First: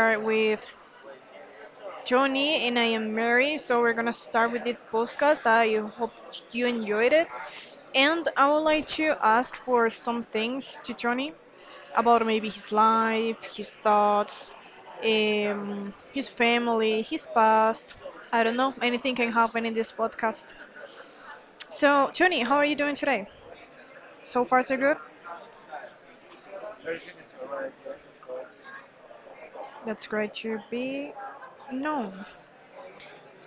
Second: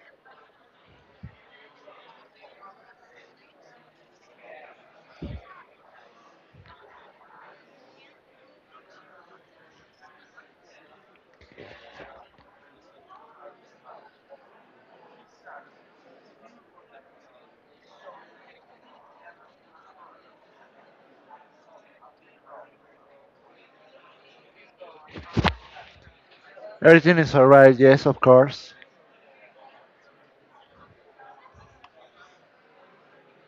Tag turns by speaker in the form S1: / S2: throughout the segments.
S1: are with Tony and I am Mary. So we're gonna start with this podcast. I hope you enjoyed it, and I would like to ask for some things to Tony about maybe his life, his thoughts, his family, his past. I don't know. Anything can happen in this podcast. So Tony, how are you doing today? So far, so good.
S2: Everything is alright. Yes, of course.
S1: That's great to be. No,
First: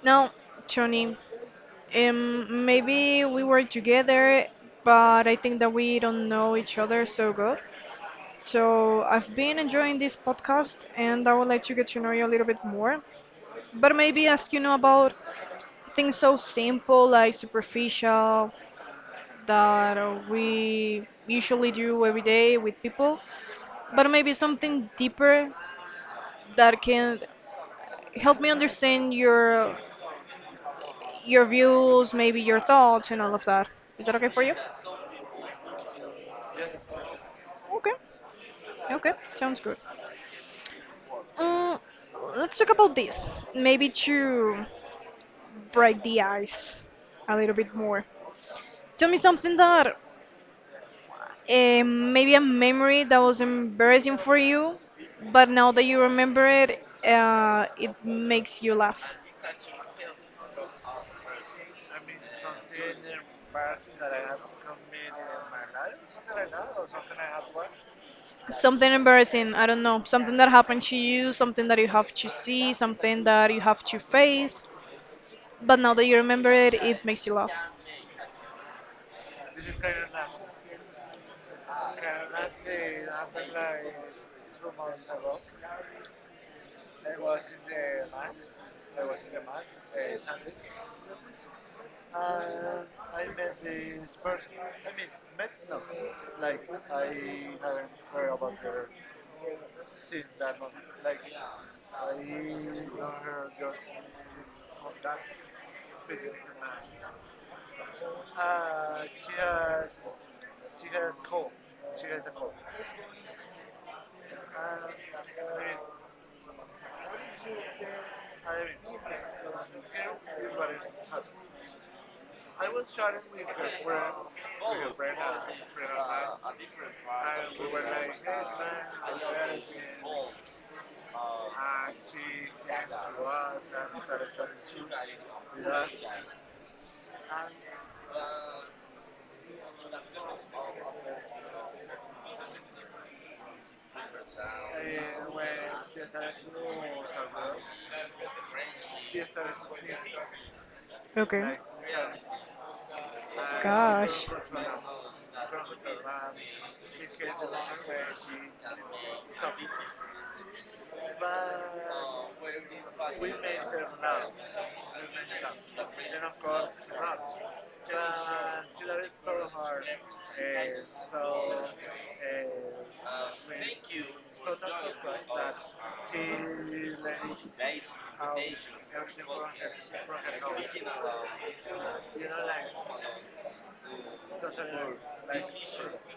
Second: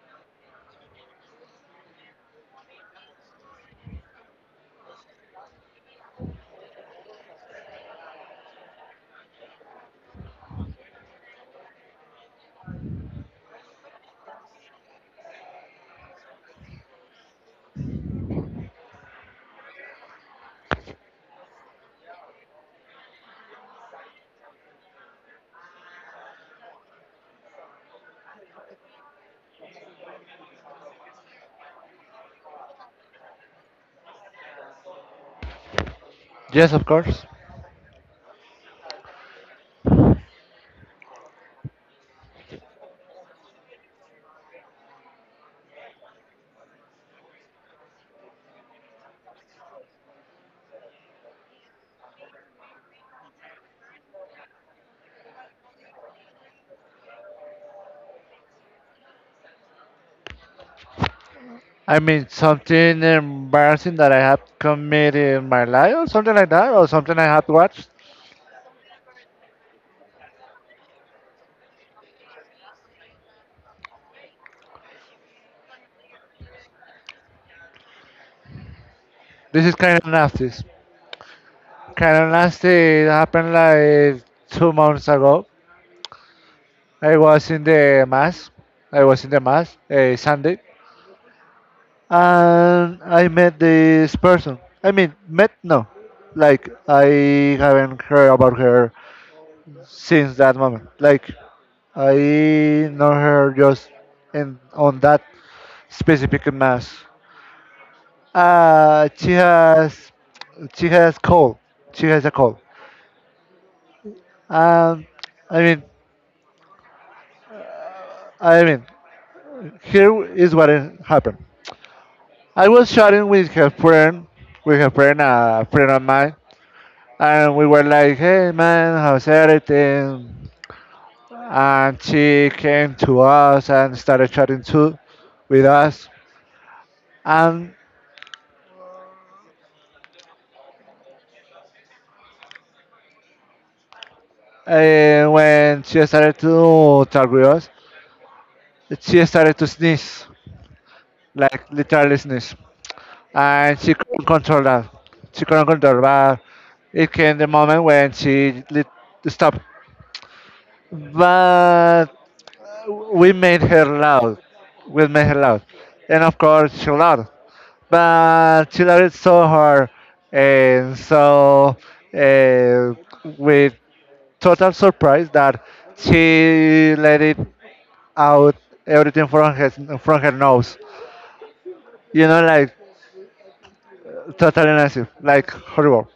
S1: now, Tony. Maybe we were together, but I think that we don't know each other so good. So I've been enjoying this podcast, and I would like to get to know you a little bit more. But maybe ask about things so simple, like superficial, that we usually do every day with people. But maybe something deeper that can help me understand your views, maybe your thoughts, and all of that. Is that okay for you?
S2: Yes, of course.
S1: Okay. Okay, sounds good. Mm, let's talk about this. Maybe to break the ice a little bit more. Tell me something that maybe a memory that was embarrassing for you, but now that you remember it, it makes you laugh.
S2: I mean, something embarrassing that I have committed in my life, or something like that, or something I have watched.
S1: Something embarrassing, I don't know. Something that happened to you, something that you have to see, something that you have to face, but now that you remember it, it makes you laugh.
S2: This is kind of nasty. Kind of nasty. It happened like 2 months ago. I was in the mass. I was in the mass a Sunday, and I met this person. I mean, met no, like I haven't heard about her since that moment. Like I know her just in on that specific mass. Uh, she has she has cold. She has a cold. Um, I mean, I mean, here is what it happened. I was chatting with her friend, a friend of mine, and we were like, "Hey man, how's everything?" And she came to us and started chatting too with us. And And when she started to talk with us, she started to sneeze,
S1: Okay.
S2: like literally sneeze. And she couldn't
S1: Gosh.
S2: control that. She couldn't control but it came the moment when she lit, stopped. But we made her loud. We made her loud. And of course, she loud. But she loved it so hard. And so, uh, with total surprise that she let it out everything from his from her nose. You know, like totally nasty, like horrible.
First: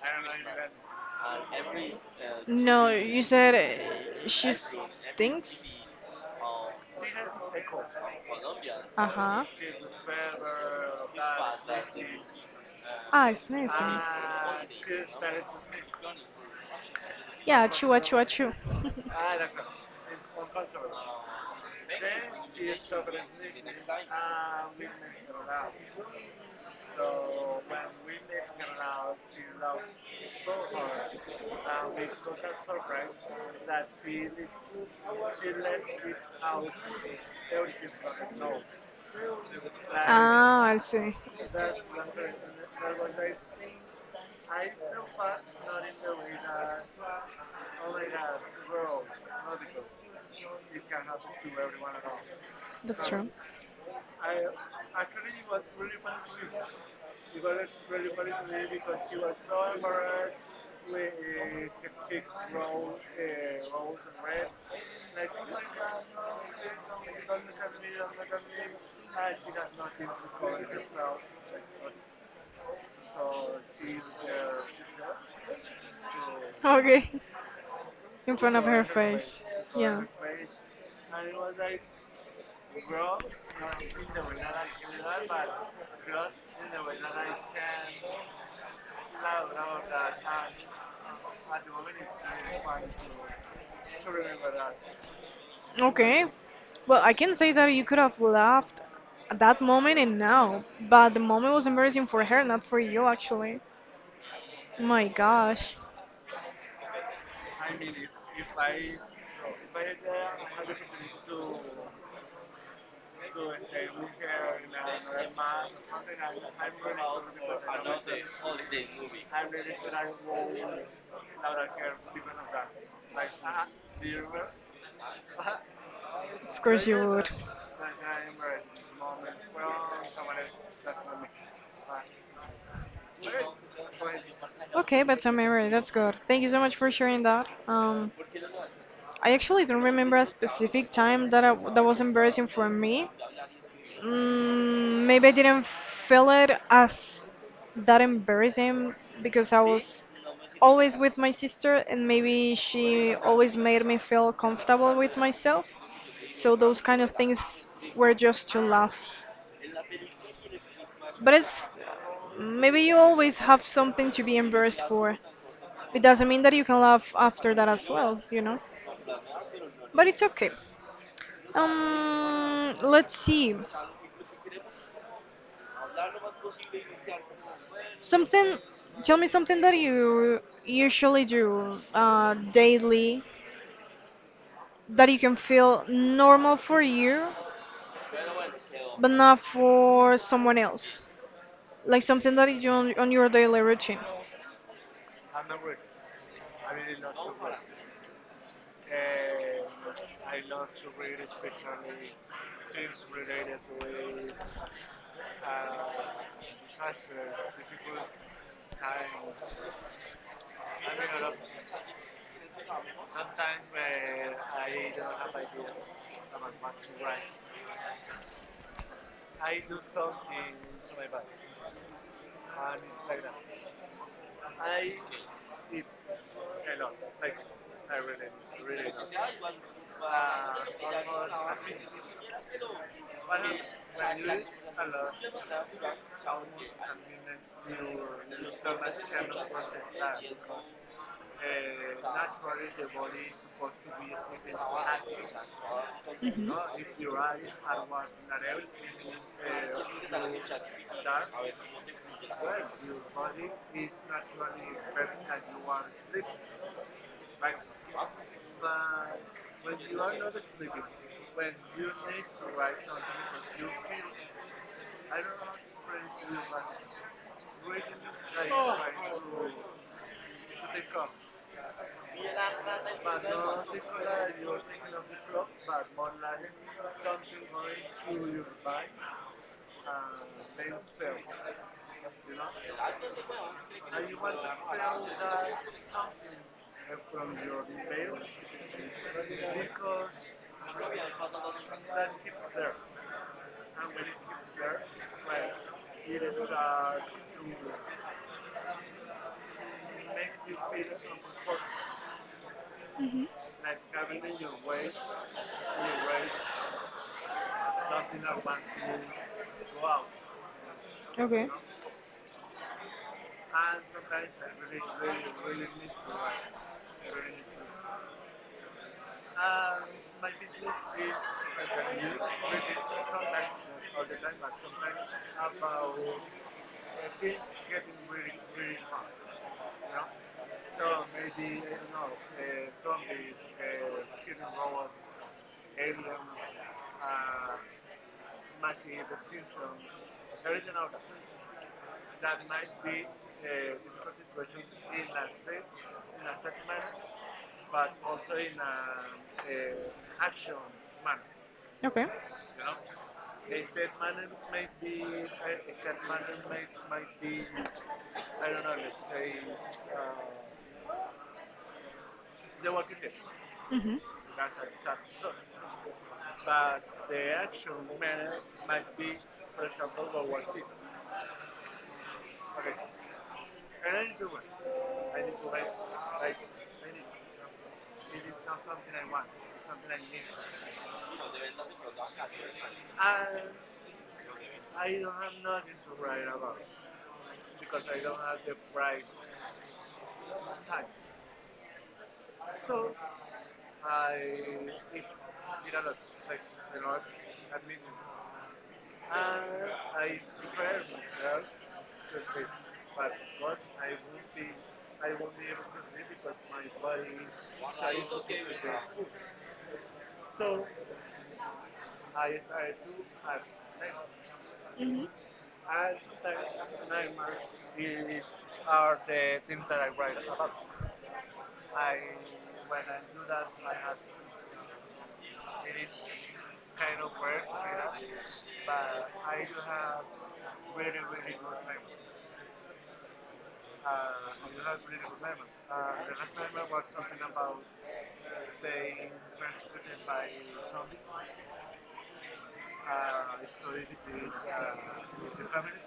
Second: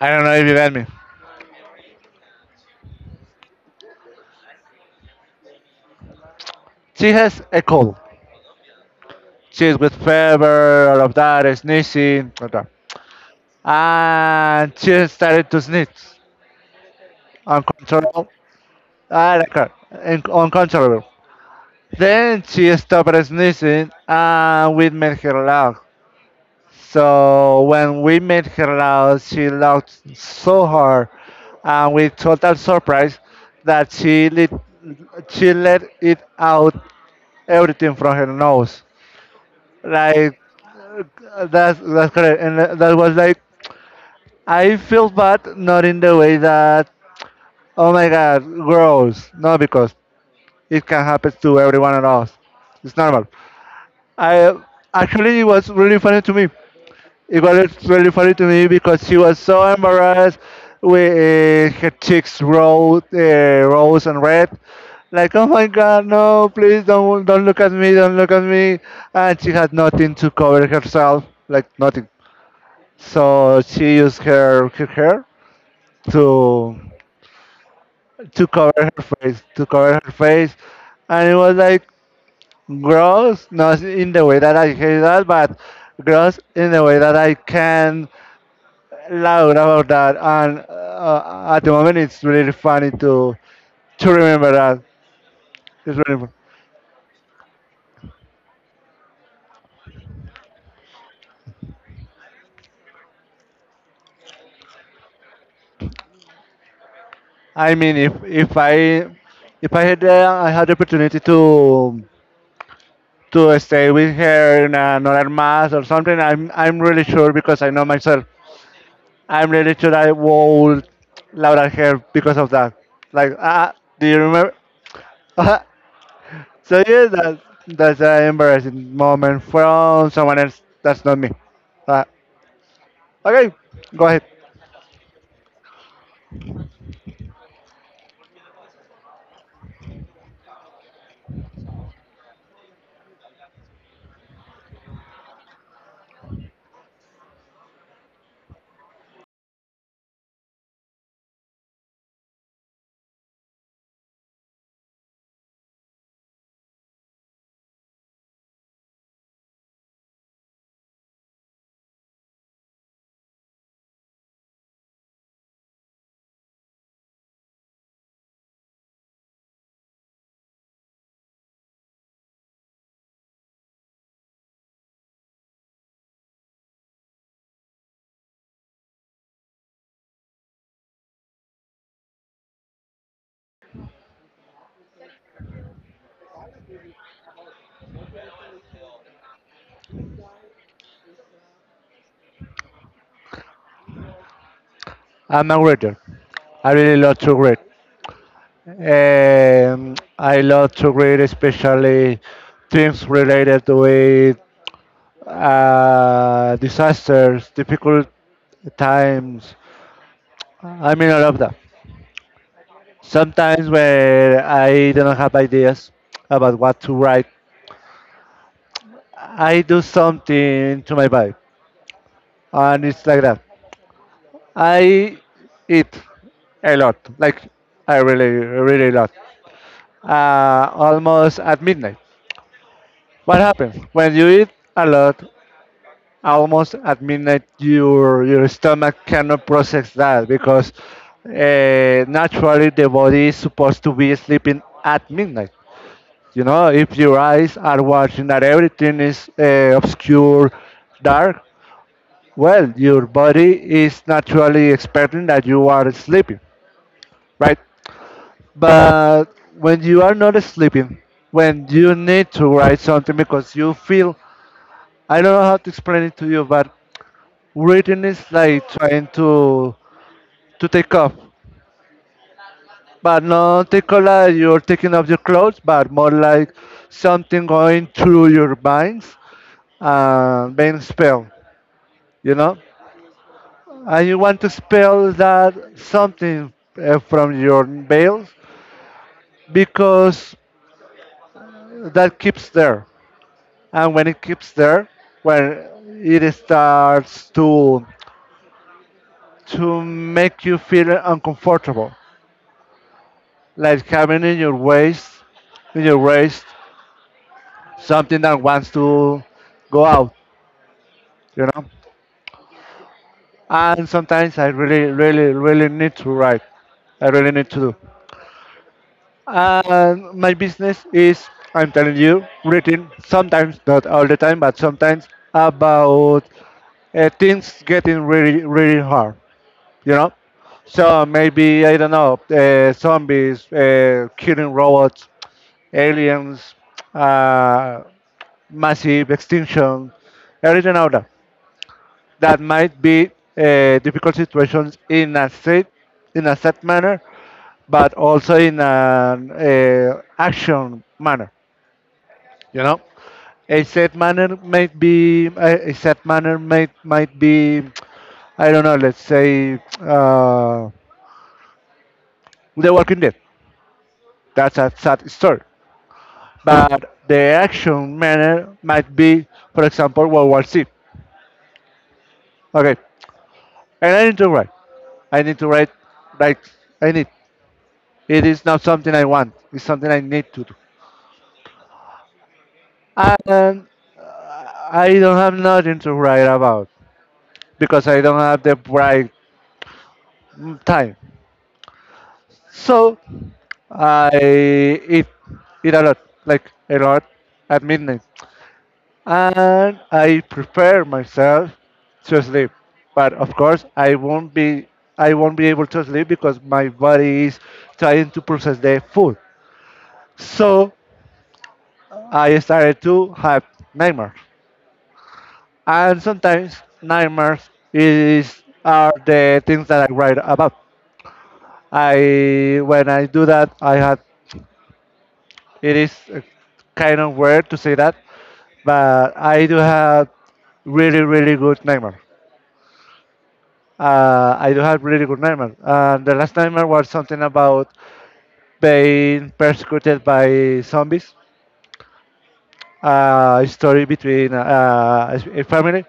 S2: I don't know if you get me.
S1: No, you said she stinks?
S2: She has a cold.
S1: Uh huh.
S2: She's with fever, all of that, sneezing, all that.
S1: Ah, it's nice.
S2: And she started to sneeze
S1: Yeah, achoo, achoo,
S2: uncontrollable.
S1: achoo.
S2: I like her, uncontrollable. Then she stopped sneezing and we made her laugh. So when we met her out, she laughed so hard and with total surprise that she lit, she let it out everything from her nose. Like
S1: Ah, I see.
S2: that's correct, and that was like I feel bad, not in the way that oh my God, gross. No, because it can happen to every one of us. It's
S1: That's
S2: normal.
S1: true.
S2: I actually it was really funny to me. It was really funny to me because she was so embarrassed with her cheeks rose, rose and red. Like, oh my God, no! Please don't look at me, don't look at me. And she had nothing to cover herself, like nothing. So she used her hair to
S1: Okay. In
S2: to
S1: front of
S2: cover
S1: her
S2: her
S1: face.
S2: face, to cover
S1: Yeah.
S2: her face, and it was like gross, not in the way that I hate that, but gross in the way that I can loud about that, and at the moment it's really funny to remember that. It's really
S1: Okay.
S2: fun.
S1: Well, I can say that you could have laughed at that moment and now, but the moment was embarrassing for her, not for you, actually. My gosh.
S2: I mean, if I if I had I had the opportunity to stay with her in another mass or something, I'm really sure because I know myself. I'm really sure I would loud at her because of that. Like, ah, do you remember?
S1: Of
S2: So
S1: course you
S2: yeah,
S1: would.
S2: that that's an embarrassing moment from someone else. That's not me. Uh, Okay, go ahead.
S1: Okay, but some memory that's good. Thank you so much for sharing that. I actually don't remember a specific time that was embarrassing for me. Maybe I didn't feel it as that embarrassing because I was always with my sister, and maybe she always made me feel comfortable with myself. So those kind of things were just to laugh. But it's maybe you always have something to be embarrassed for. It doesn't mean that you can laugh after that as well, you know? But it's okay. Let's see. Something, tell me something that you usually do daily that you can feel normal for you, but not for someone else. Like something that you do on your daily routine.
S2: I'm a reader. I really love to read. I love to read especially things related with disasters, difficult times. I mean, I love that. Sometimes when I don't have ideas about what to write, I do something to my body, and it's like that. I eat a lot, like I really, really lot. Almost at midnight. What happens when you eat a lot? Almost at midnight, your stomach cannot process that because naturally the body is supposed to be sleeping at midnight. You
S1: Mhm.
S2: know, if your eyes are watching that everything is obscure, dark, well, your body is naturally expecting that you are sleeping, right? But when you are not sleeping, when you need to write something because you feel, I don't know how to explain it to you, but writing is like trying to take off, but not take off like you're taking off your clothes, but more like something going through your minds and being spelled, you know. And you want to spell that something from your veils because that keeps there. And when it keeps there, when it starts to make you feel uncomfortable,
S1: Mhm.
S2: like having in your waist something that wants to go out, you
S1: Okay.
S2: know. And sometimes I really really really need to write. I really need to do. And my business is, I'm telling you, written sometimes, not all the time, but sometimes about things getting really really hard, you know. So maybe I don't know, zombies, killing robots, aliens, uh, massive extinction, everything out there. That might be difficult situations in a safe manner, but also in an action manner.
S1: Okay.
S2: You know, a safe manner might be a, safe manner might be, I don't know. Let's say uh, the Walking Dead.
S1: Mhm.
S2: That's a sad story. But the action manner might be, for example, World War C. Okay, and I need to write. I need to write like I need. It is not something I want. It's something I need to do. And I don't have nothing to write about because I don't have the right time. So I eat a lot, like a lot at midnight. And I prepare myself to sleep. But of course, I won't be able to sleep because my body is trying to process the food. So I started to have nightmares,
S1: Mhm.
S2: and sometimes nightmares is are the things that I write about. I when I do that, I had it is kind of weird to say that, but I do have really really good nightmares. And the last nightmare was something about being persecuted by zombies. A story between a family,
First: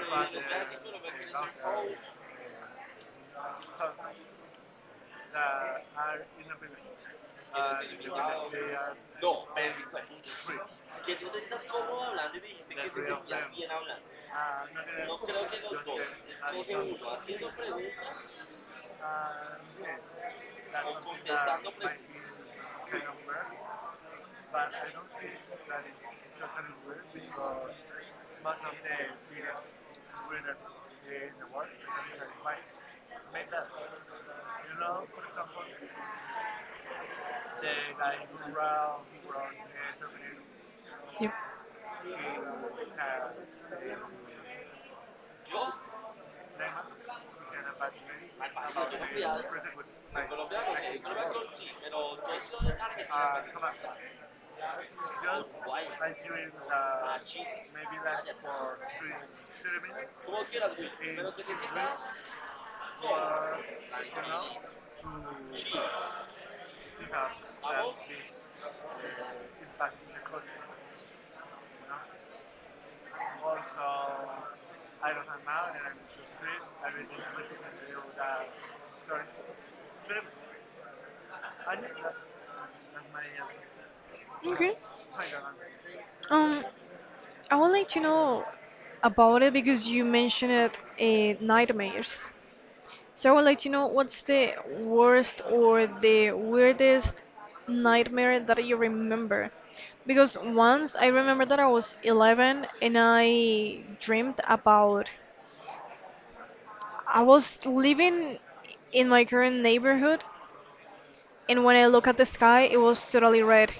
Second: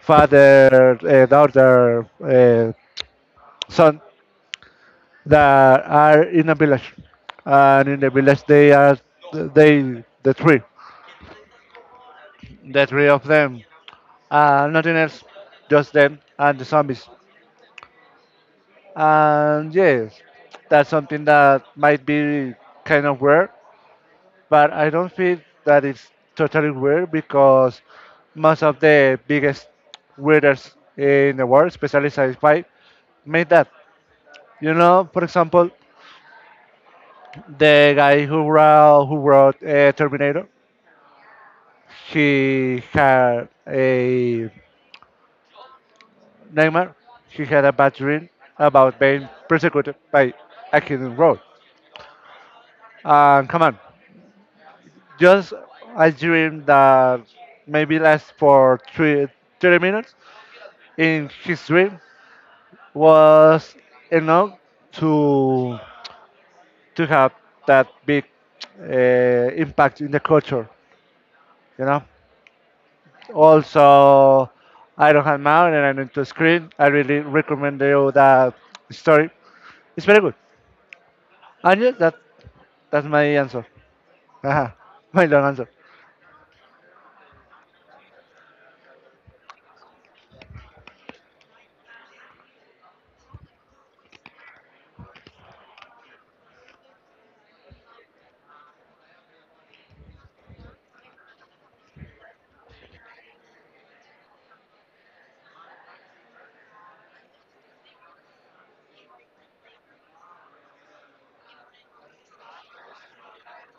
S2: father, daughter, son, that are in a village, and in the village they are the three, the three of them, nothing else, just them and the zombies. And yes, that's something that might be kind of weird, but I don't feel that it's totally weird because most of the biggest weirdos in the world, especially sci-fi, made that. You know, for example, the guy who wrote Terminator,
S1: Yep.
S2: he had a nightmare. He had a bad dream about being persecuted by a hidden road. And come on, just a dream that maybe lasts for 30 minutes. In his dream, was enough to to have that big impact in the culture. You know. Also, I don't have mine and I need to screen. I really recommend you that story. It's very good. And yes, that that's my answer. Haha,
S1: Okay.
S2: my long answer.
S1: Um, I would like to know about it because you mentioned it, nightmares. So I would like to know what's the worst or the weirdest nightmare that you remember. Because once I remember that I was 11 and I dreamed about I was living in my current neighborhood and when I look at the sky it was totally red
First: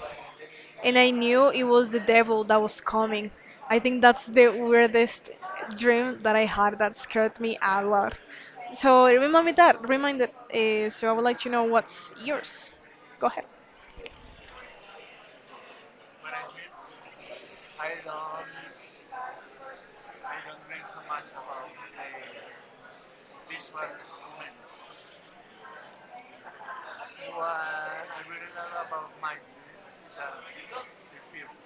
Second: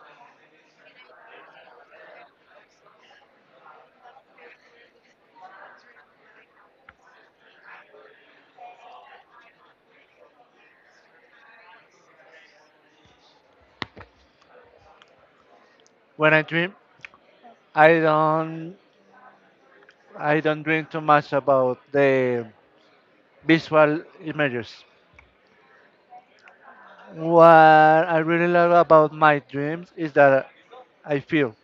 S1: and I knew it was the devil that was coming. I think that's the weirdest dream that I had that scared me a lot. So remind me reminded. So I would like to know what's yours. Go ahead.
S2: When I dream, I don't I don't dream too much about the visual images. What I really love about my dreams is that I feel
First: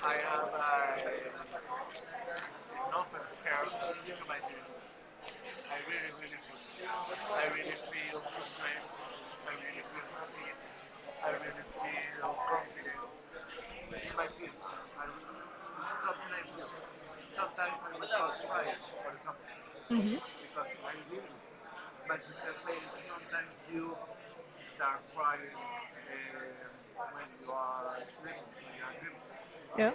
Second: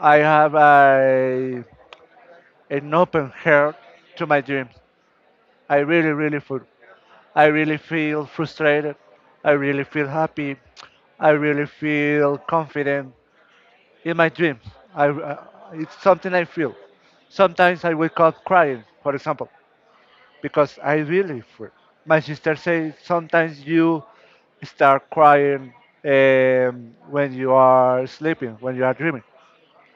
S2: I have a, an open heart to my dreams. I really, really feel. I really feel frustrated. I really feel happy. I really feel confident in my dreams. I, it's something I feel. Sometimes I wake up crying, for example,
S1: Hmm.
S2: because I really feel. My sister says sometimes you start crying when you are sleeping, when you are dreaming,
S1: Yeah.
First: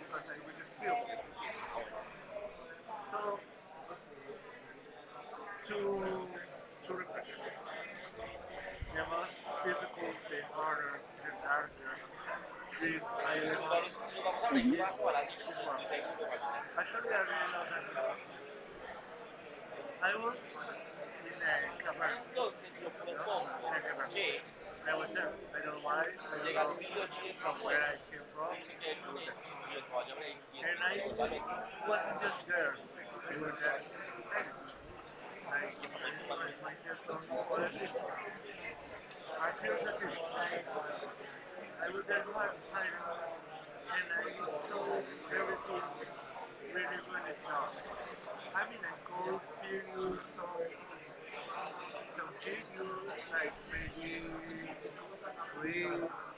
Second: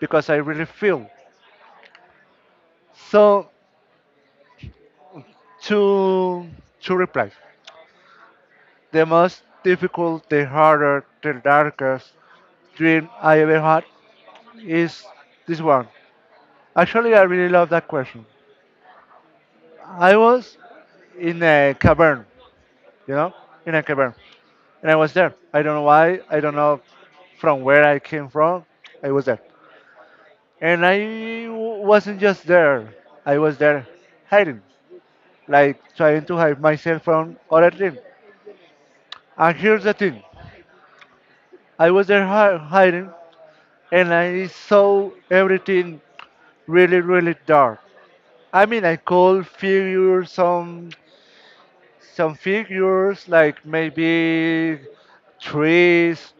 S2: because I really feel. So two, two replies. The most difficult, the harder, the darkest dream I ever had is this one. Actually, I really love that question. I was in a cavern, you know, in a cavern, and I was there. I don't know why. I don't know from where I came from. I was there, and I wasn't just there. I was there hiding, like trying to hide myself from other things. And here's the thing: I was there hiding and I saw everything really, really dark. I mean, I could figure some figures like maybe trees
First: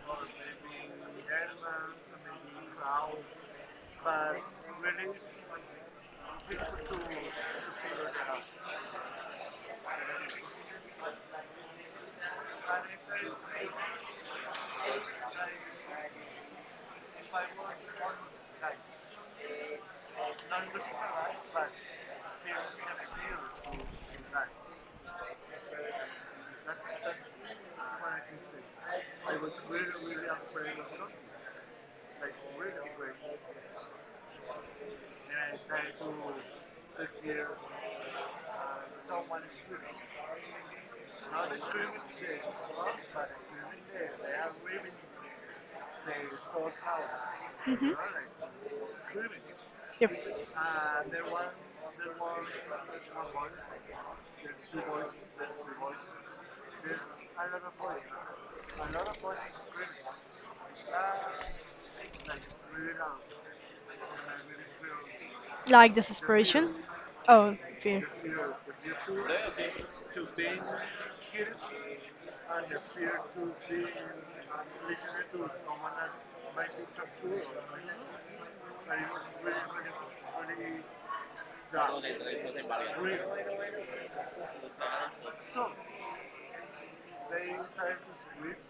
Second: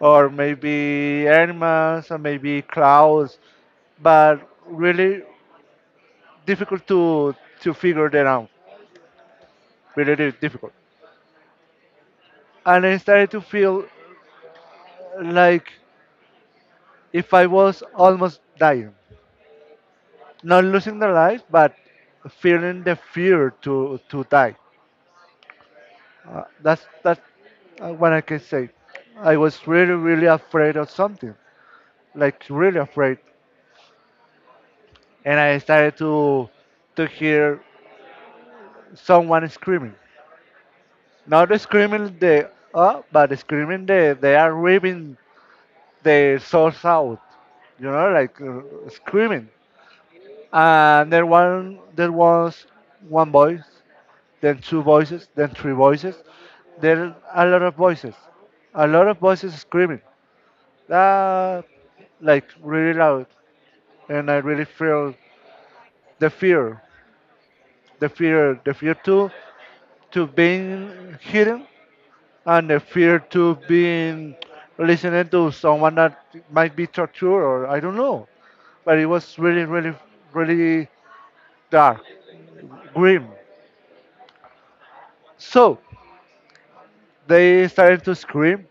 S2: or maybe animals or maybe clouds, but really difficult to figure them out. Really, really difficult. And I started to feel like if I was almost dying, not losing the life, but feeling the fear to die. That's what I can say. I was really really afraid of something, like really afraid, and I started to hear someone screaming. Not screaming the but screaming the they are ripping their souls out. You
S1: Mhm.
S2: know, like screaming.
S1: Yep.
S2: And there was one voice, then two voices, then three voices, then a lot of voices, a lot of voices screaming uh, like really loud, and I really feel
S1: Like
S2: the
S1: desperation?
S2: fear,
S1: Oh, fear.
S2: the fear to being hidden, and the fear to being listening to someone that might be tortured or I don't know. But it was really, really, really dark, grim. So they started to scream,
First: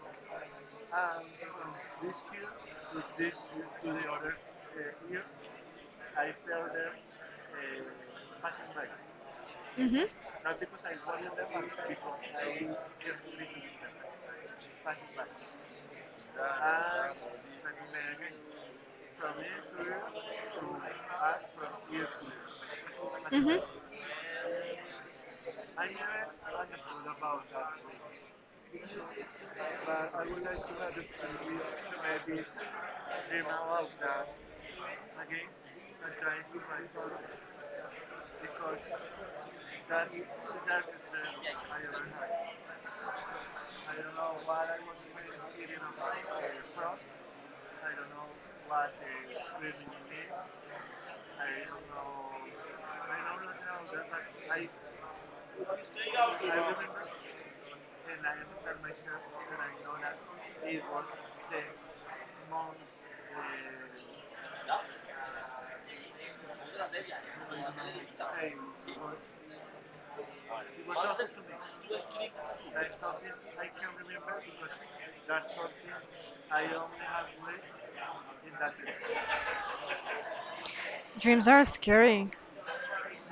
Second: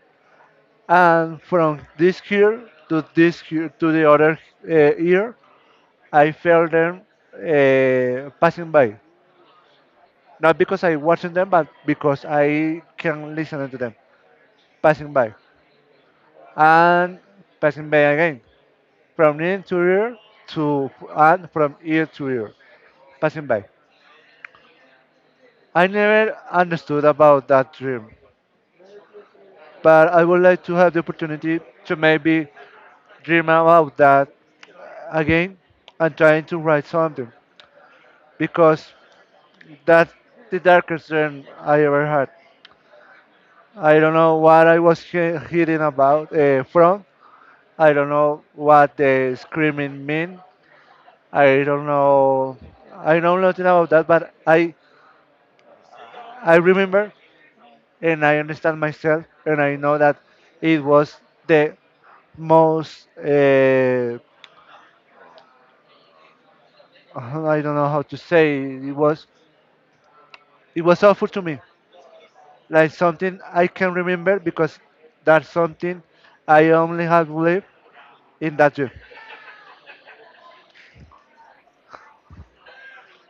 S2: and from this ear to the other ear, I felt them passing by.
S1: Hmm.
S2: Not because I watching them, but because I can listen to them passing by and passing by again from ear to ear to and from ear to ear passing
S1: Hmm.
S2: by. I never understood about that dream, but I would like to have the opportunity to maybe dream about that again and trying to write something because that's the darkest dream I ever had. I don't know what I was hearing about from, I don't know what the screaming mean. I don't know. I know nothing about that, but I remember and I understand myself, and I know that it was the most. I don't know how to say. It was awful to me, like something I can remember because that's something I only have lived in that dream.
S1: Dreams are scary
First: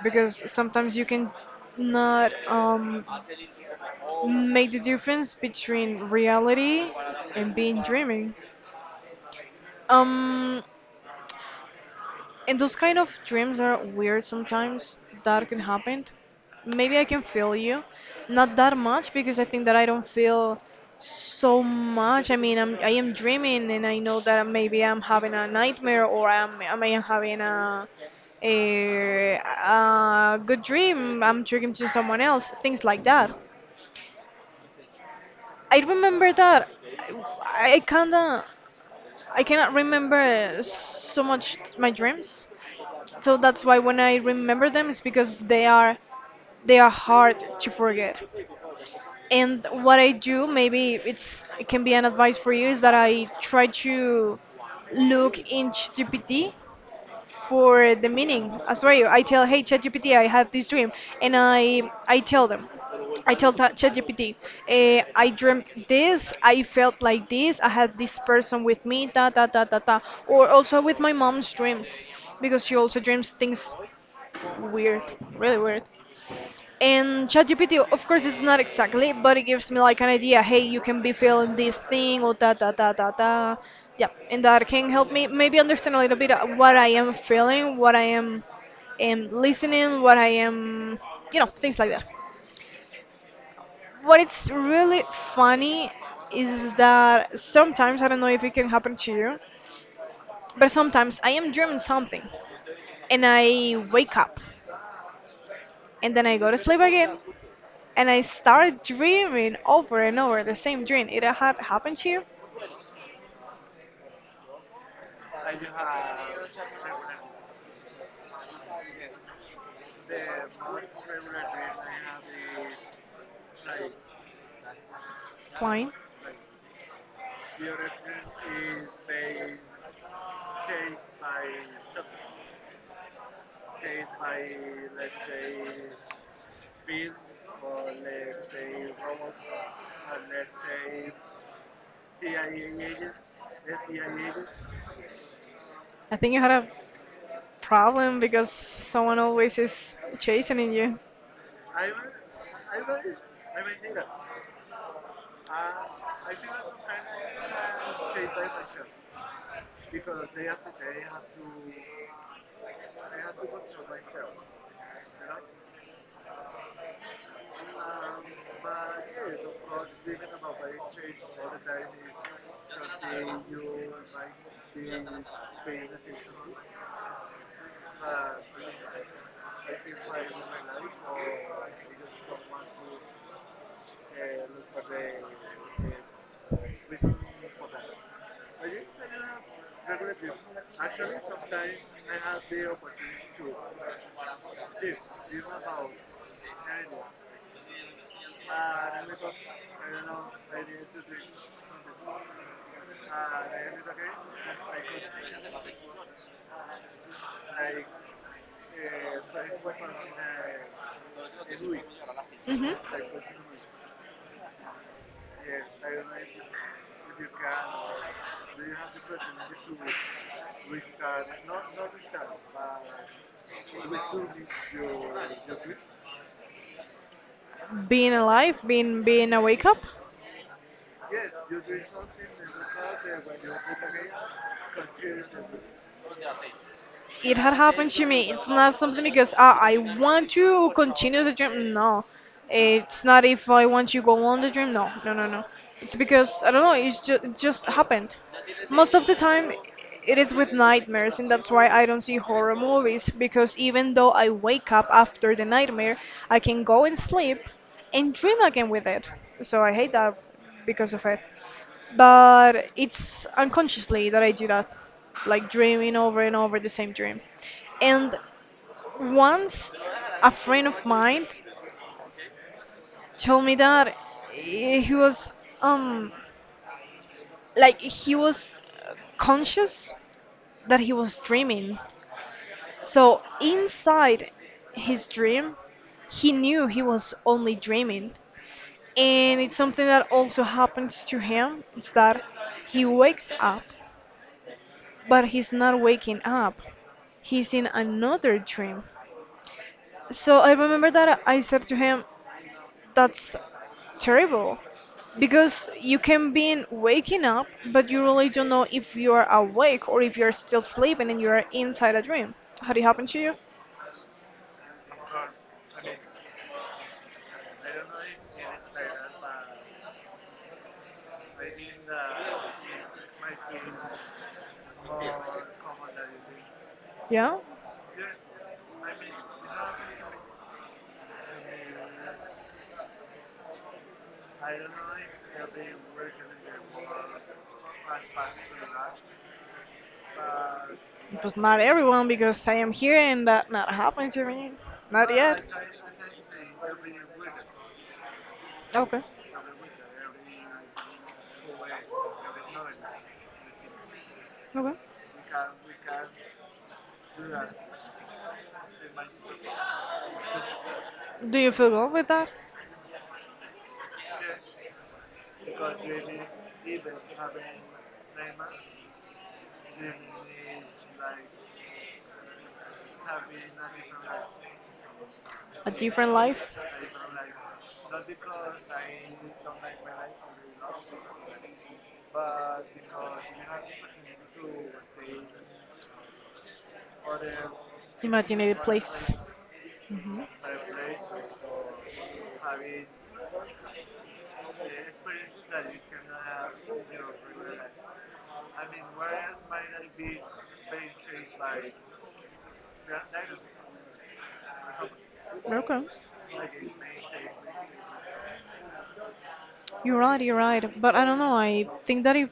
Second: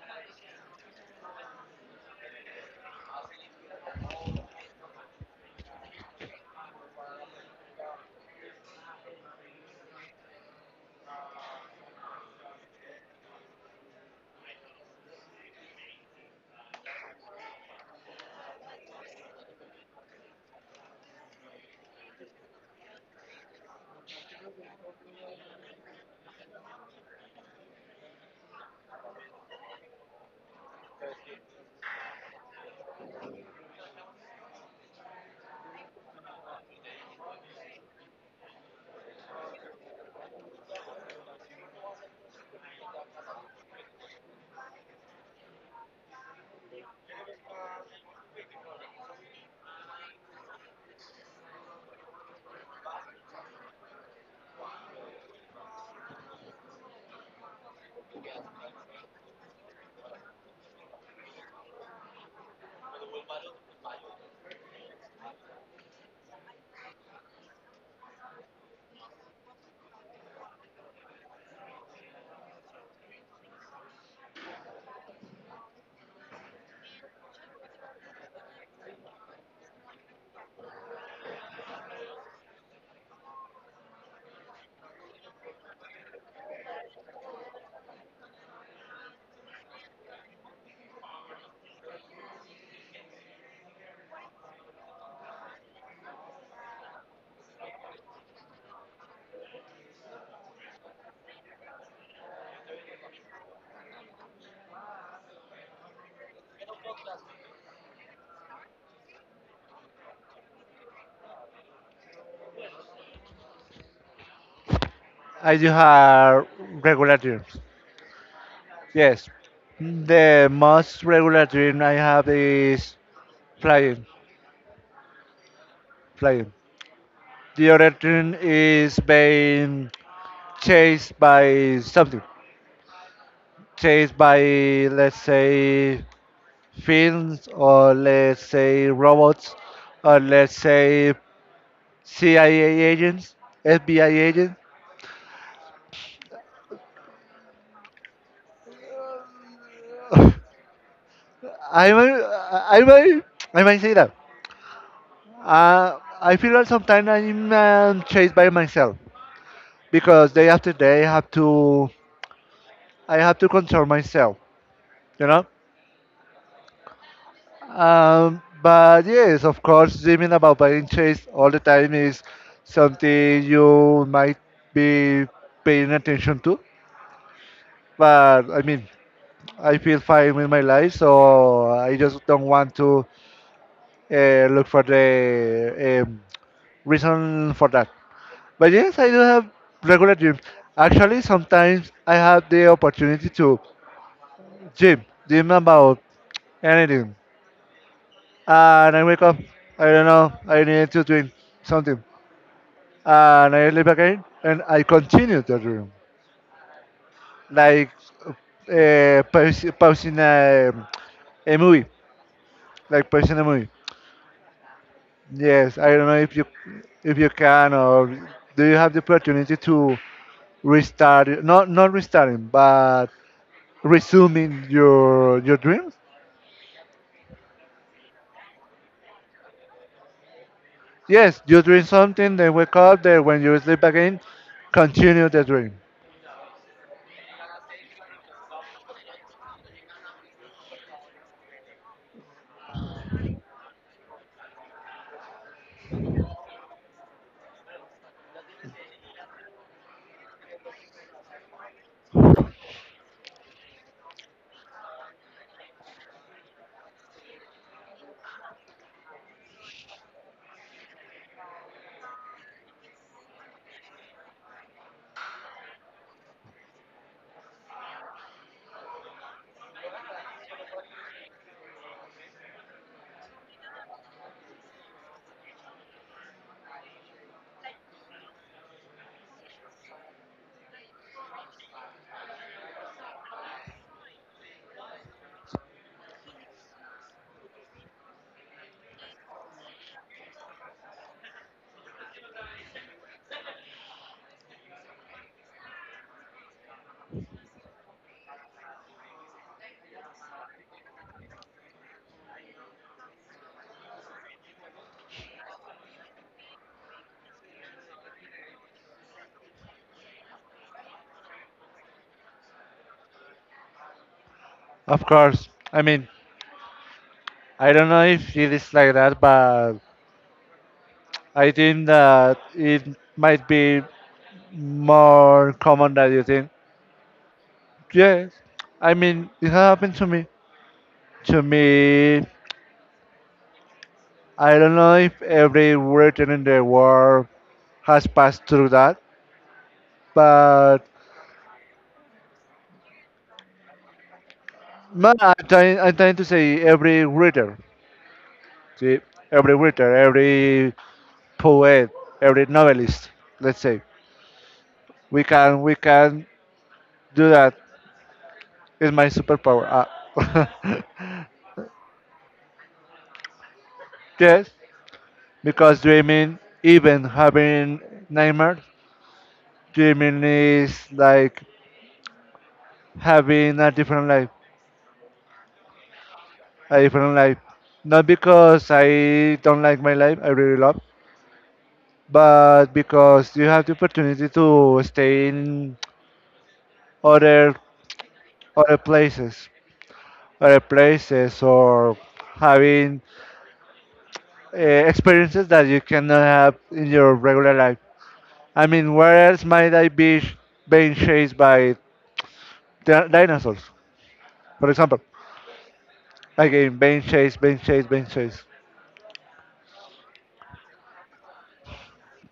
S1: because sometimes you can not make the difference between reality and being dreaming. Um, And those kind of dreams are weird sometimes. That can happen. Maybe I can feel you. Not that much because I think that I don't feel so much. I mean, I am dreaming and I know that maybe I'm having a nightmare or I may am having a, a good dream. I'm dreaming to someone else. Things like that. I remember that. I kinda I cannot remember so much my dreams, so that's why when I remember them, it's because they are hard to forget. And what I do, maybe it can be an advice for you, is that I try to look in ChatGPT for the meaning. I swear you, I tell, hey ChatGPT, I have this dream, and I tell them, I tell ChatGPT, I dreamt this, I felt like this, I had this person with me, ta ta ta ta ta, or also with my mom's dreams, because she also dreams things weird, really weird. And ChatGPT, of course, it's not exactly, but it gives me like an idea. Hey, you can be feeling this thing, or da da da da da. Yeah, and that can help me maybe understand a little bit of what I am feeling, am listening, you know, things like that. What it's really funny is that sometimes I don't know if it can happen to you, but sometimes I am dreaming something, and I wake up, and then I go to sleep again, and I started dreaming over and over the same dream. It had happened to you?
S2: I do have regular dreams. Yes, the most regular dream I have is flying,
S1: Fine.
S2: flying. The other dream is being chased by something, chased by let's say films or let's say robots or let's say CIA agents, FBI agents.
S1: I think you had a problem because someone always is chasing you.
S2: I might, I might, I might say that. I feel that sometimes I'm chased by myself because day after day I have to control myself, you know. But yes, of course, dreaming about being chased all the time is something you might be paying attention to. But I mean, I feel fine with my life, so I just don't want to look for the reason for that. But yes, I do have regular dreams. Actually, sometimes I have the opportunity to dream about anything. And I wake up. I don't know. I need to drink something, and I leave again, and I continue the room, like pausing a movie,
S1: Hmm.
S2: like pausing a movie. Yes, I don't know if you can, or do you have the opportunity to not restarting, but resuming your dreams?
S1: Being alive, being a wake up.
S2: Yes, you dream something, then wake up, then when you sleep again, continue the dream.
S1: It had happened to me. It's not something because I want to continue the dream. No, it's not if I want to go on the dream. No, no, no, no. It's because I don't know. It's just it just happened. Most of the time, it is with nightmares, and that's why I don't see horror movies because even though I wake up after the nightmare, I can go and sleep and dream again with it. So I hate that because of it, but it's unconsciously that I do that, like dreaming over and over the same dream. And once a friend of mine told me that he was um he was uh, conscious that he was dreaming. So inside his dream, he knew he was only dreaming. And it's something that also happens to him. It's that he wakes up, but he's not waking up. He's in another dream. So I remember that I said to him, that's terrible. Because you can be in waking up, but you really don't know if you are awake or if you're still sleeping and you are inside a dream. Had it happened to you?
S2: Of course, I mean, I don't know if it is like that, but I think that it might be more common than you think.
S1: Yeah?
S2: Yes, I mean, it has happened to me. To me, I don't know if every writer in the world has passed through that, but
S1: It was not everyone because I am here and that not happened to me. Not
S2: no,
S1: yet.
S2: I'm trying to say every writer, see,
S1: Okay.
S2: every writer, every poet, every novelist, let's say,
S1: Okay.
S2: we can do that is my superpower. Ah.
S1: Do you feel good with that?
S2: Yes, because dreaming, even having nightmares, dreaming is like having a different life,
S1: A different life?
S2: a different life. Not because I don't like my life, I really love, but because you have the opportunity to stay in other
S1: Imaginative
S2: other
S1: places.
S2: places,
S1: Hmm.
S2: other places, or having uh, experiences that you cannot have in your regular life. I mean, where else might I be being chased by dinosaurs, for example?
S1: Okay.
S2: Again, being chased, being chased, being chased.
S1: You're right, you're right. But I don't know, I think that if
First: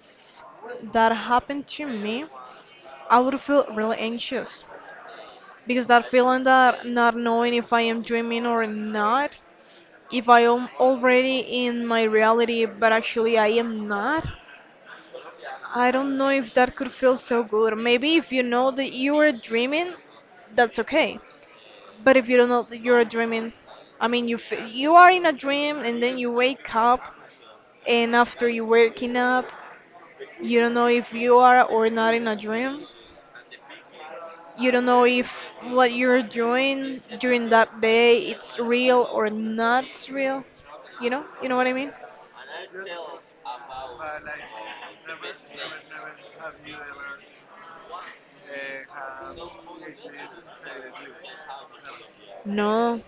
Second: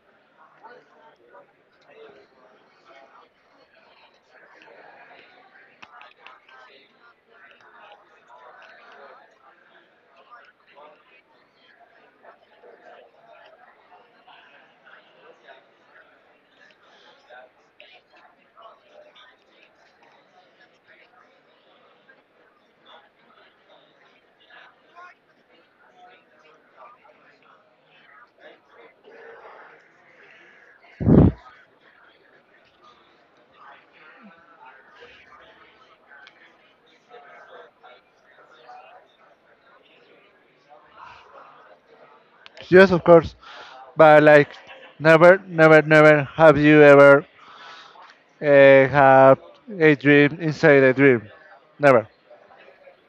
S1: that happened to me, I would feel really anxious. Because that feeling that not knowing if I am dreaming or not, if I am already in my reality, but actually I am not, I don't know if that could feel so good. Maybe if you know that you are dreaming, that's okay. But if you don't know that you're dreaming, I mean, you are in a dream and then you wake up, and after you waking up, you don't know if you are or not in a dream. You don't know if what you're doing during that day it's real or not real. You know? You know what I mean?
S2: Yes, of course, but like, never have you ever had a dream inside a dream. Never.
S1: No.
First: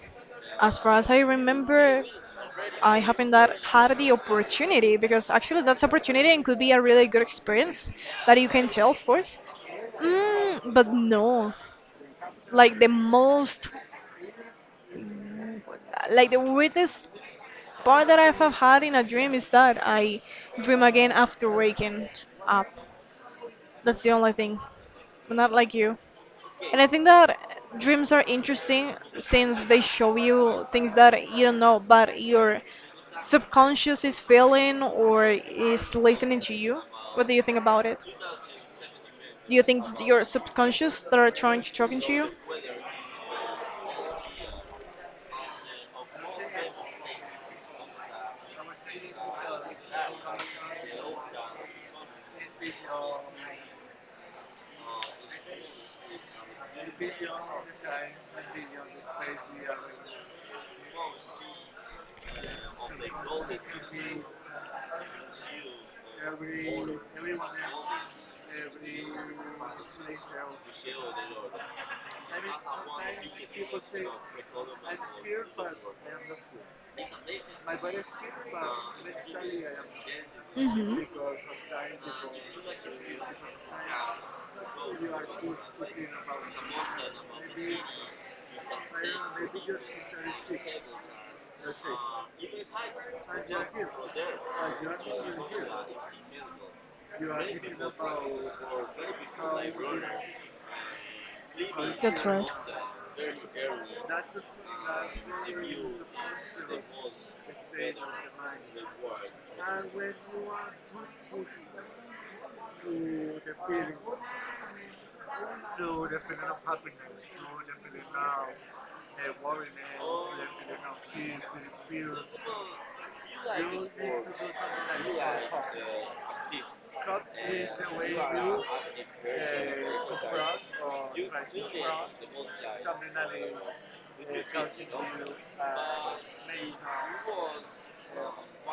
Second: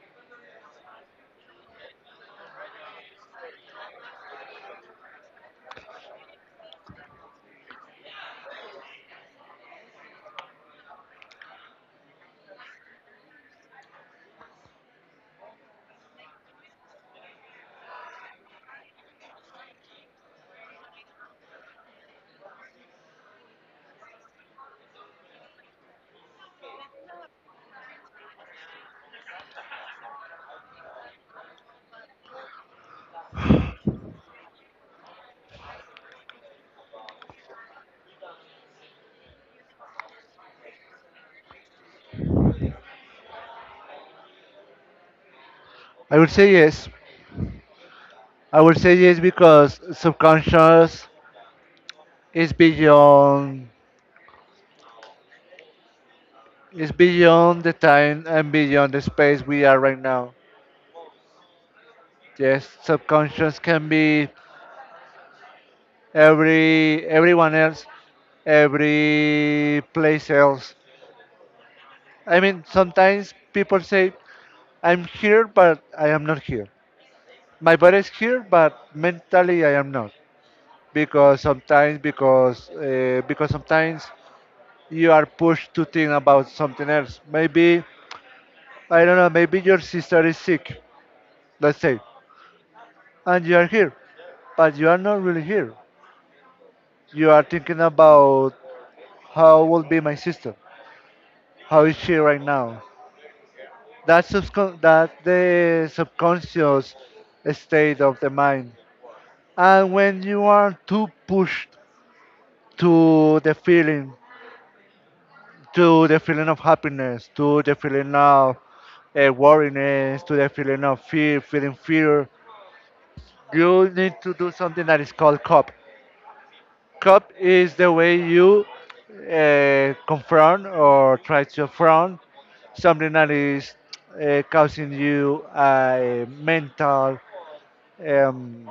S1: As far as I remember, I haven't that had the opportunity because actually that's opportunity and could be a really good experience that you can tell, of course. But no, like the most, like the weirdest part that I have had in a dream is that I dream again after waking up. That's the only thing. I'm not like you. And I think that dreams are interesting since they show you things that you don't know, but your subconscious is feeling or is listening to you. What do you think about it? Do you think it's your subconscious that are trying to talk into you?
S2: I would say yes. I would say yes because subconscious is beyond, is beyond the time and beyond the space we are right now. Yes, subconscious can be everyone else, every place else. I mean, sometimes people say, "I'm here, but I am not here. My body is here, but mentally I am not."
S1: Mm-hmm.
S2: Because sometimes, because sometimes you are pushed to think about something else. Maybe I don't know. Maybe your sister is sick, let's say, and you are here, but you are not really here. You are thinking about how will be my sister, how is she
S1: That's
S2: right
S1: right.
S2: now. That that's the subconscious state of the mind. And when you are too pushed to the feeling, to the feeling of happiness, to the feeling of worriness, to the feeling of fear, feeling fear, you need to do something that is called cup. Cup is the way you confront or try to affront something that is causing you a mental um,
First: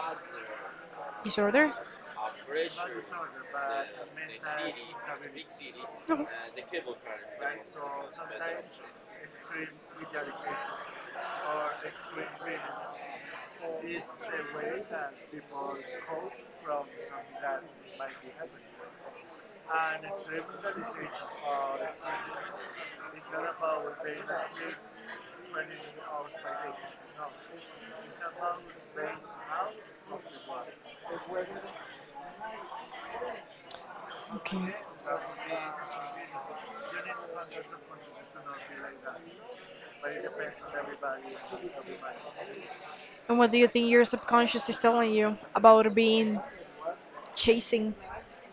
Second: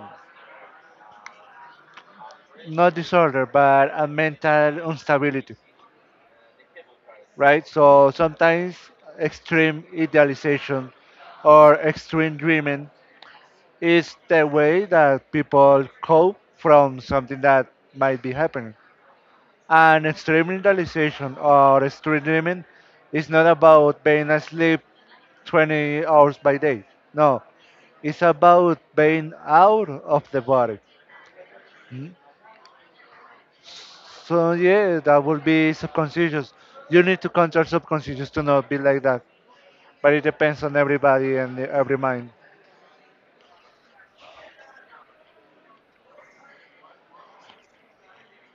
S1: Disorder?
S2: not disorder, but a mental instability,
S1: No.
S2: right? So sometimes extreme idealization or extreme dreaming is the way that people cope from something that might be happening. And extreme idealization or extreme dreaming is not about being asleep 20 hours by day. No, it's about being out of the body. So
S1: Okay. Okay.
S2: yeah, that would be subconscious. You need to control subconscious to not be like that. But it depends on everybody and every mind.
S1: And what do you think your subconscious is telling you about being chasing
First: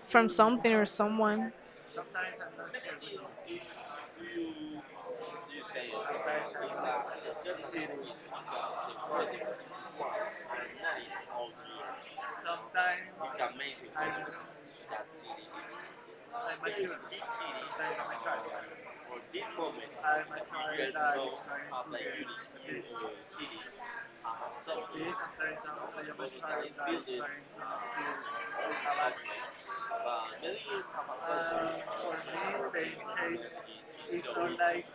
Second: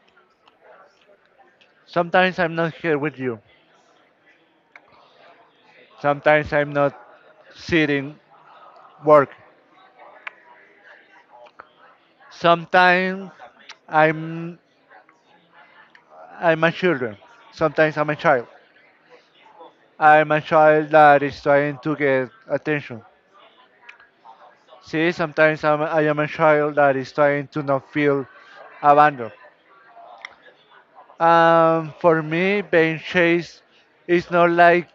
S1: from something or someone?
S2: Sometimes I'm not here with you. Sometimes I'm not sitting work. Sometimes I'm I'm a children. Sometimes I'm a child. I'm a child that is trying to get attention. See, I am a child that is trying to not feel abandoned. For me, being chased is not like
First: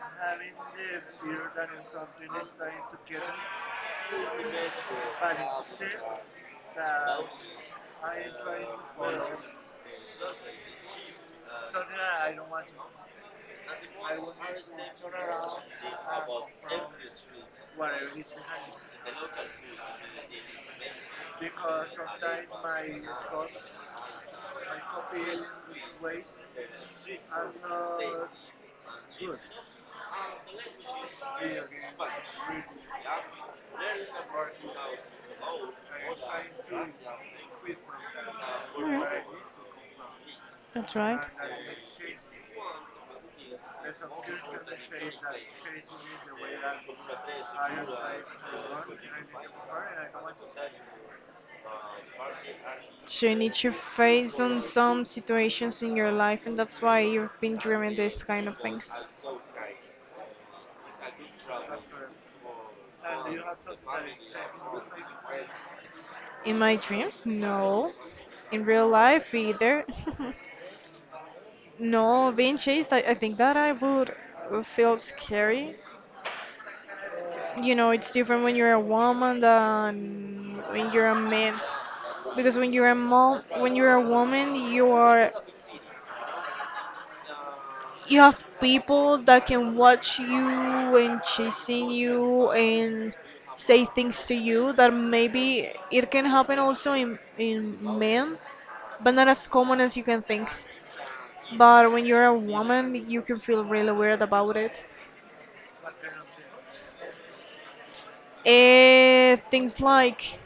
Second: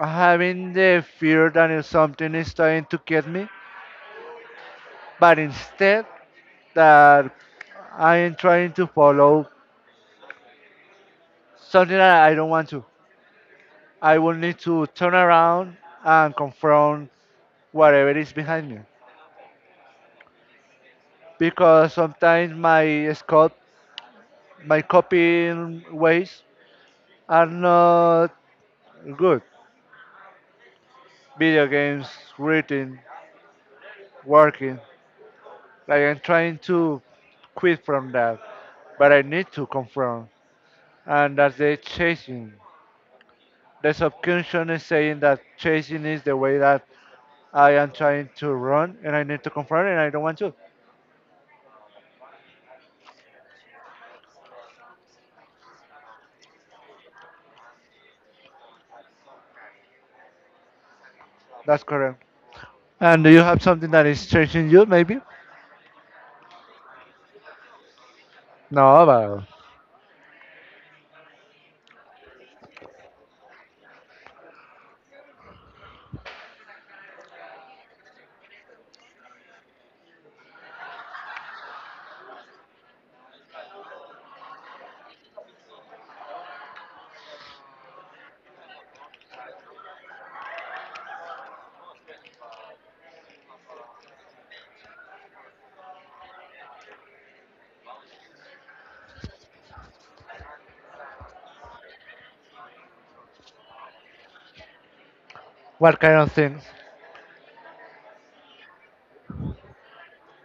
S2: having the fear that is something is trying to get me, but instead that I am trying to follow something that I don't want to. I will need to turn around and confront whatever is behind me because sometimes my scope, my copying ways are not good. Video games, reading, working. Like I'm trying to quit from that, but I
S1: Alright.
S2: need to confront,
S1: That's right.
S2: and that's the chasing. The subconscious is saying that chasing is the way that I am trying to run, and I need to confront, it, and I don't want to.
S1: So you need to face on some situations in your life, and that's why you've been dreaming these kind of things.
S2: That's correct. And do you have something that is chasing you, maybe?
S1: In my dreams? No. In real
S2: No,
S1: life,
S2: but
S1: either. No, being chased, I think that I would feel scary. You know, it's different when you're a woman than when you're a man. Because when you're a mom, when you're a woman, you are you have people that can watch you and chasing you and say things to you that maybe it can happen also in men, but not as common as you can think. But when you're a woman, you can feel really weird about it.
S2: what kind of things?
S1: Eh, things like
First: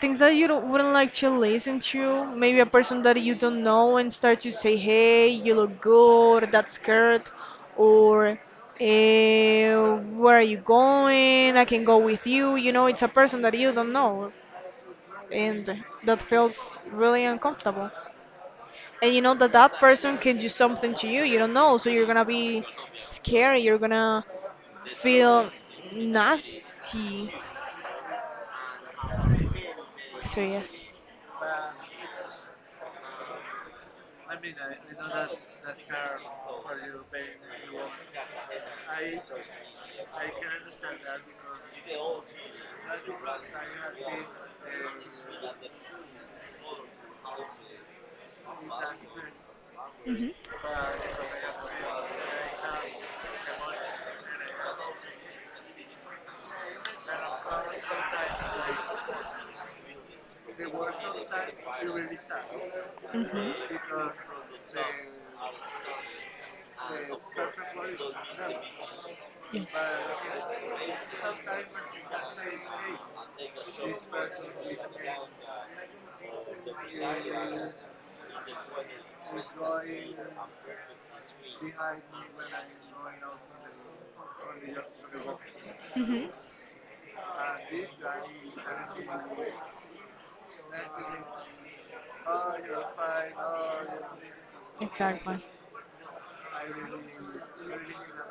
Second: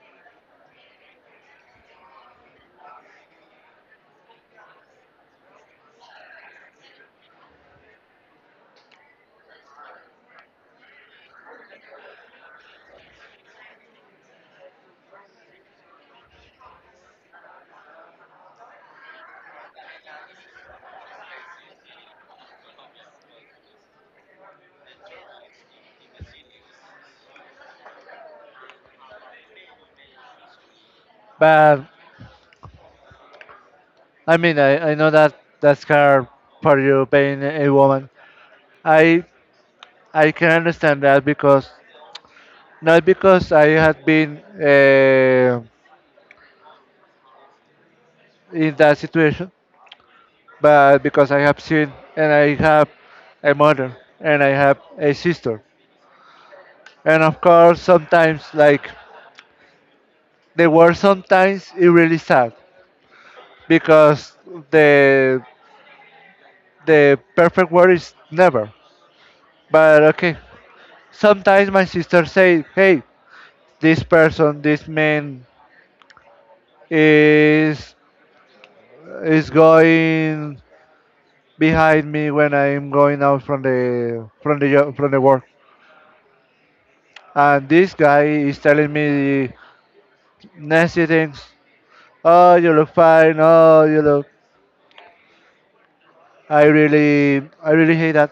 S1: things that you don't, wouldn't like to listen to. Maybe a person that you don't know and start to say, "Hey, you look good," or "That's good," or eh, "Where are you going? I can go with you." You know, it's a person that you don't know, and that feels really uncomfortable. And you know that that person can do something to you. You don't know, so you're gonna be scared. You're gonna feel nasty. So yes.
S2: But I mean, I know that that's hard for you being a woman. I I can understand that because not because I had been. In that situation,
S1: Mhm.
S2: but because I have seen and I have a mother and I have a sister. And of course, sometimes, like, they were sometimes it really sad
S1: Mm-hmm.
S2: because the the perfect word is never.
S1: Yes.
S2: But okay, sometimes my sister say, "Hey, this person, this man is is going behind me when I'm going out from the from the from the work,"
S1: Mm-hmm.
S2: and this guy is telling me nasty things. Oh, you look fine. Oh, you look.
S1: Exactly.
S2: I really hate that.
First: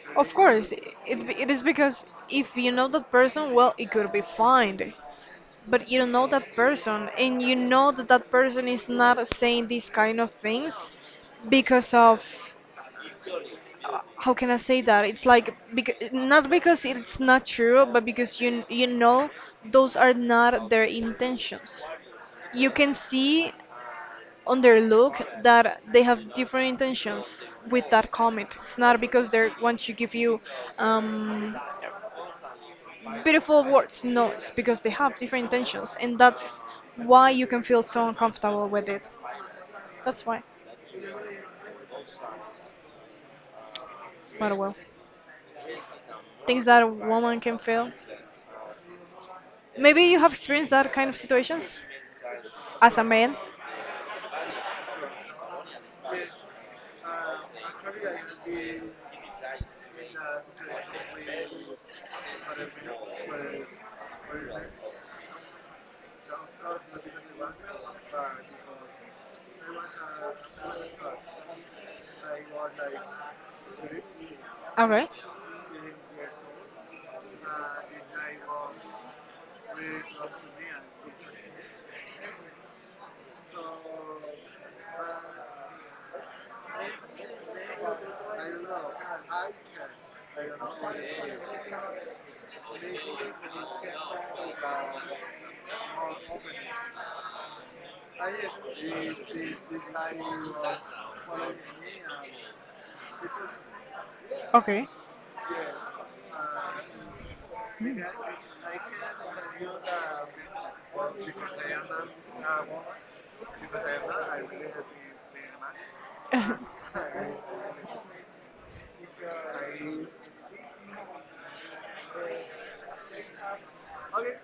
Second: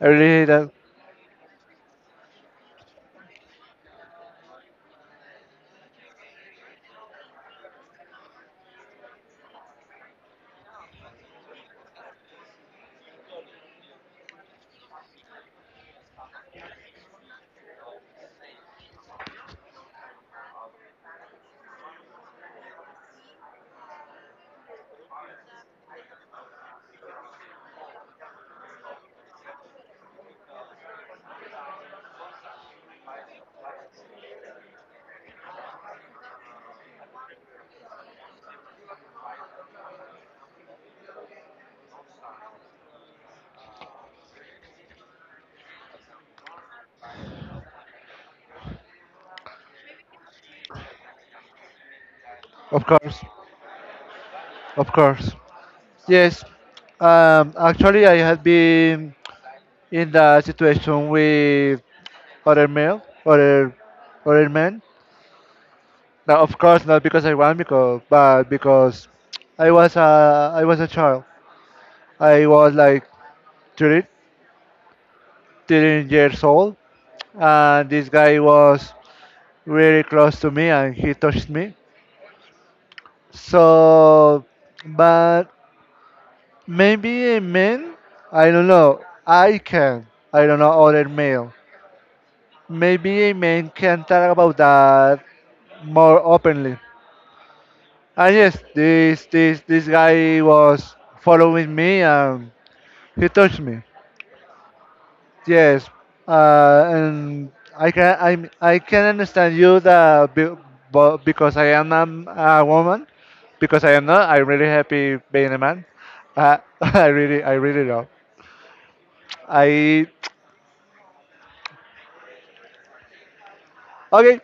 S2: I really
S1: Of
S2: hate that.
S1: course, it is because if you know that person, well, it could be fine. But you don't know that person, and you know that that person is not saying these kind of things because of how can I say that? It's like because, not because it's not true, but because you know those are not their intentions. You can see on their look that they have different intentions with that comment. It's not because they want to give you um, beautiful words. No, it's because they have different intentions, and that's why you can feel so uncomfortable with it. That's why. But well, things that a woman can feel. Maybe you have experienced that kind of situations
S2: Of
S1: as a
S2: course,
S1: man.
S2: of course. Yes. Actually, I had been in that situation with other male, other, other men. Now, of course, not because I want, because but because I was a child. I was like 30,
S1: Okay.
S2: 13 years old, and this guy was really close to me and he touched me. So, but maybe a man, I don't know, I can, I don't know, other male. Maybe a man can talk about that more openly. And yes, this guy was following me and he touched me.
S1: Okay.
S2: Yes, and I can understand you that be, but because I am a woman, because I am not, I'm really happy being a man. I really love. I okay.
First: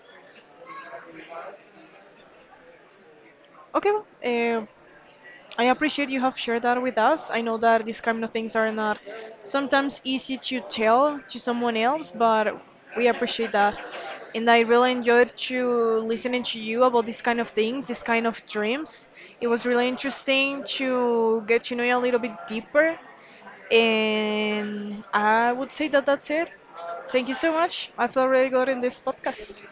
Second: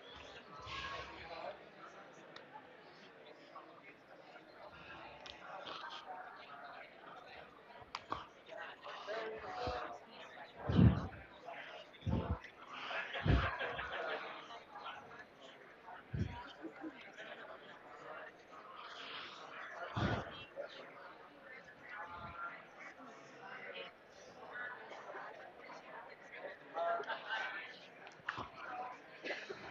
S1: Okay. Well, I appreciate you have shared that with us. I know that these kind of things are not sometimes easy to tell to someone else, but we appreciate that. And I really enjoyed to listening to you about these kind of things, these kind of dreams. It was really interesting to get to know you a little bit deeper. And I would say that that's it. Thank you so much. I feel really good in this podcast.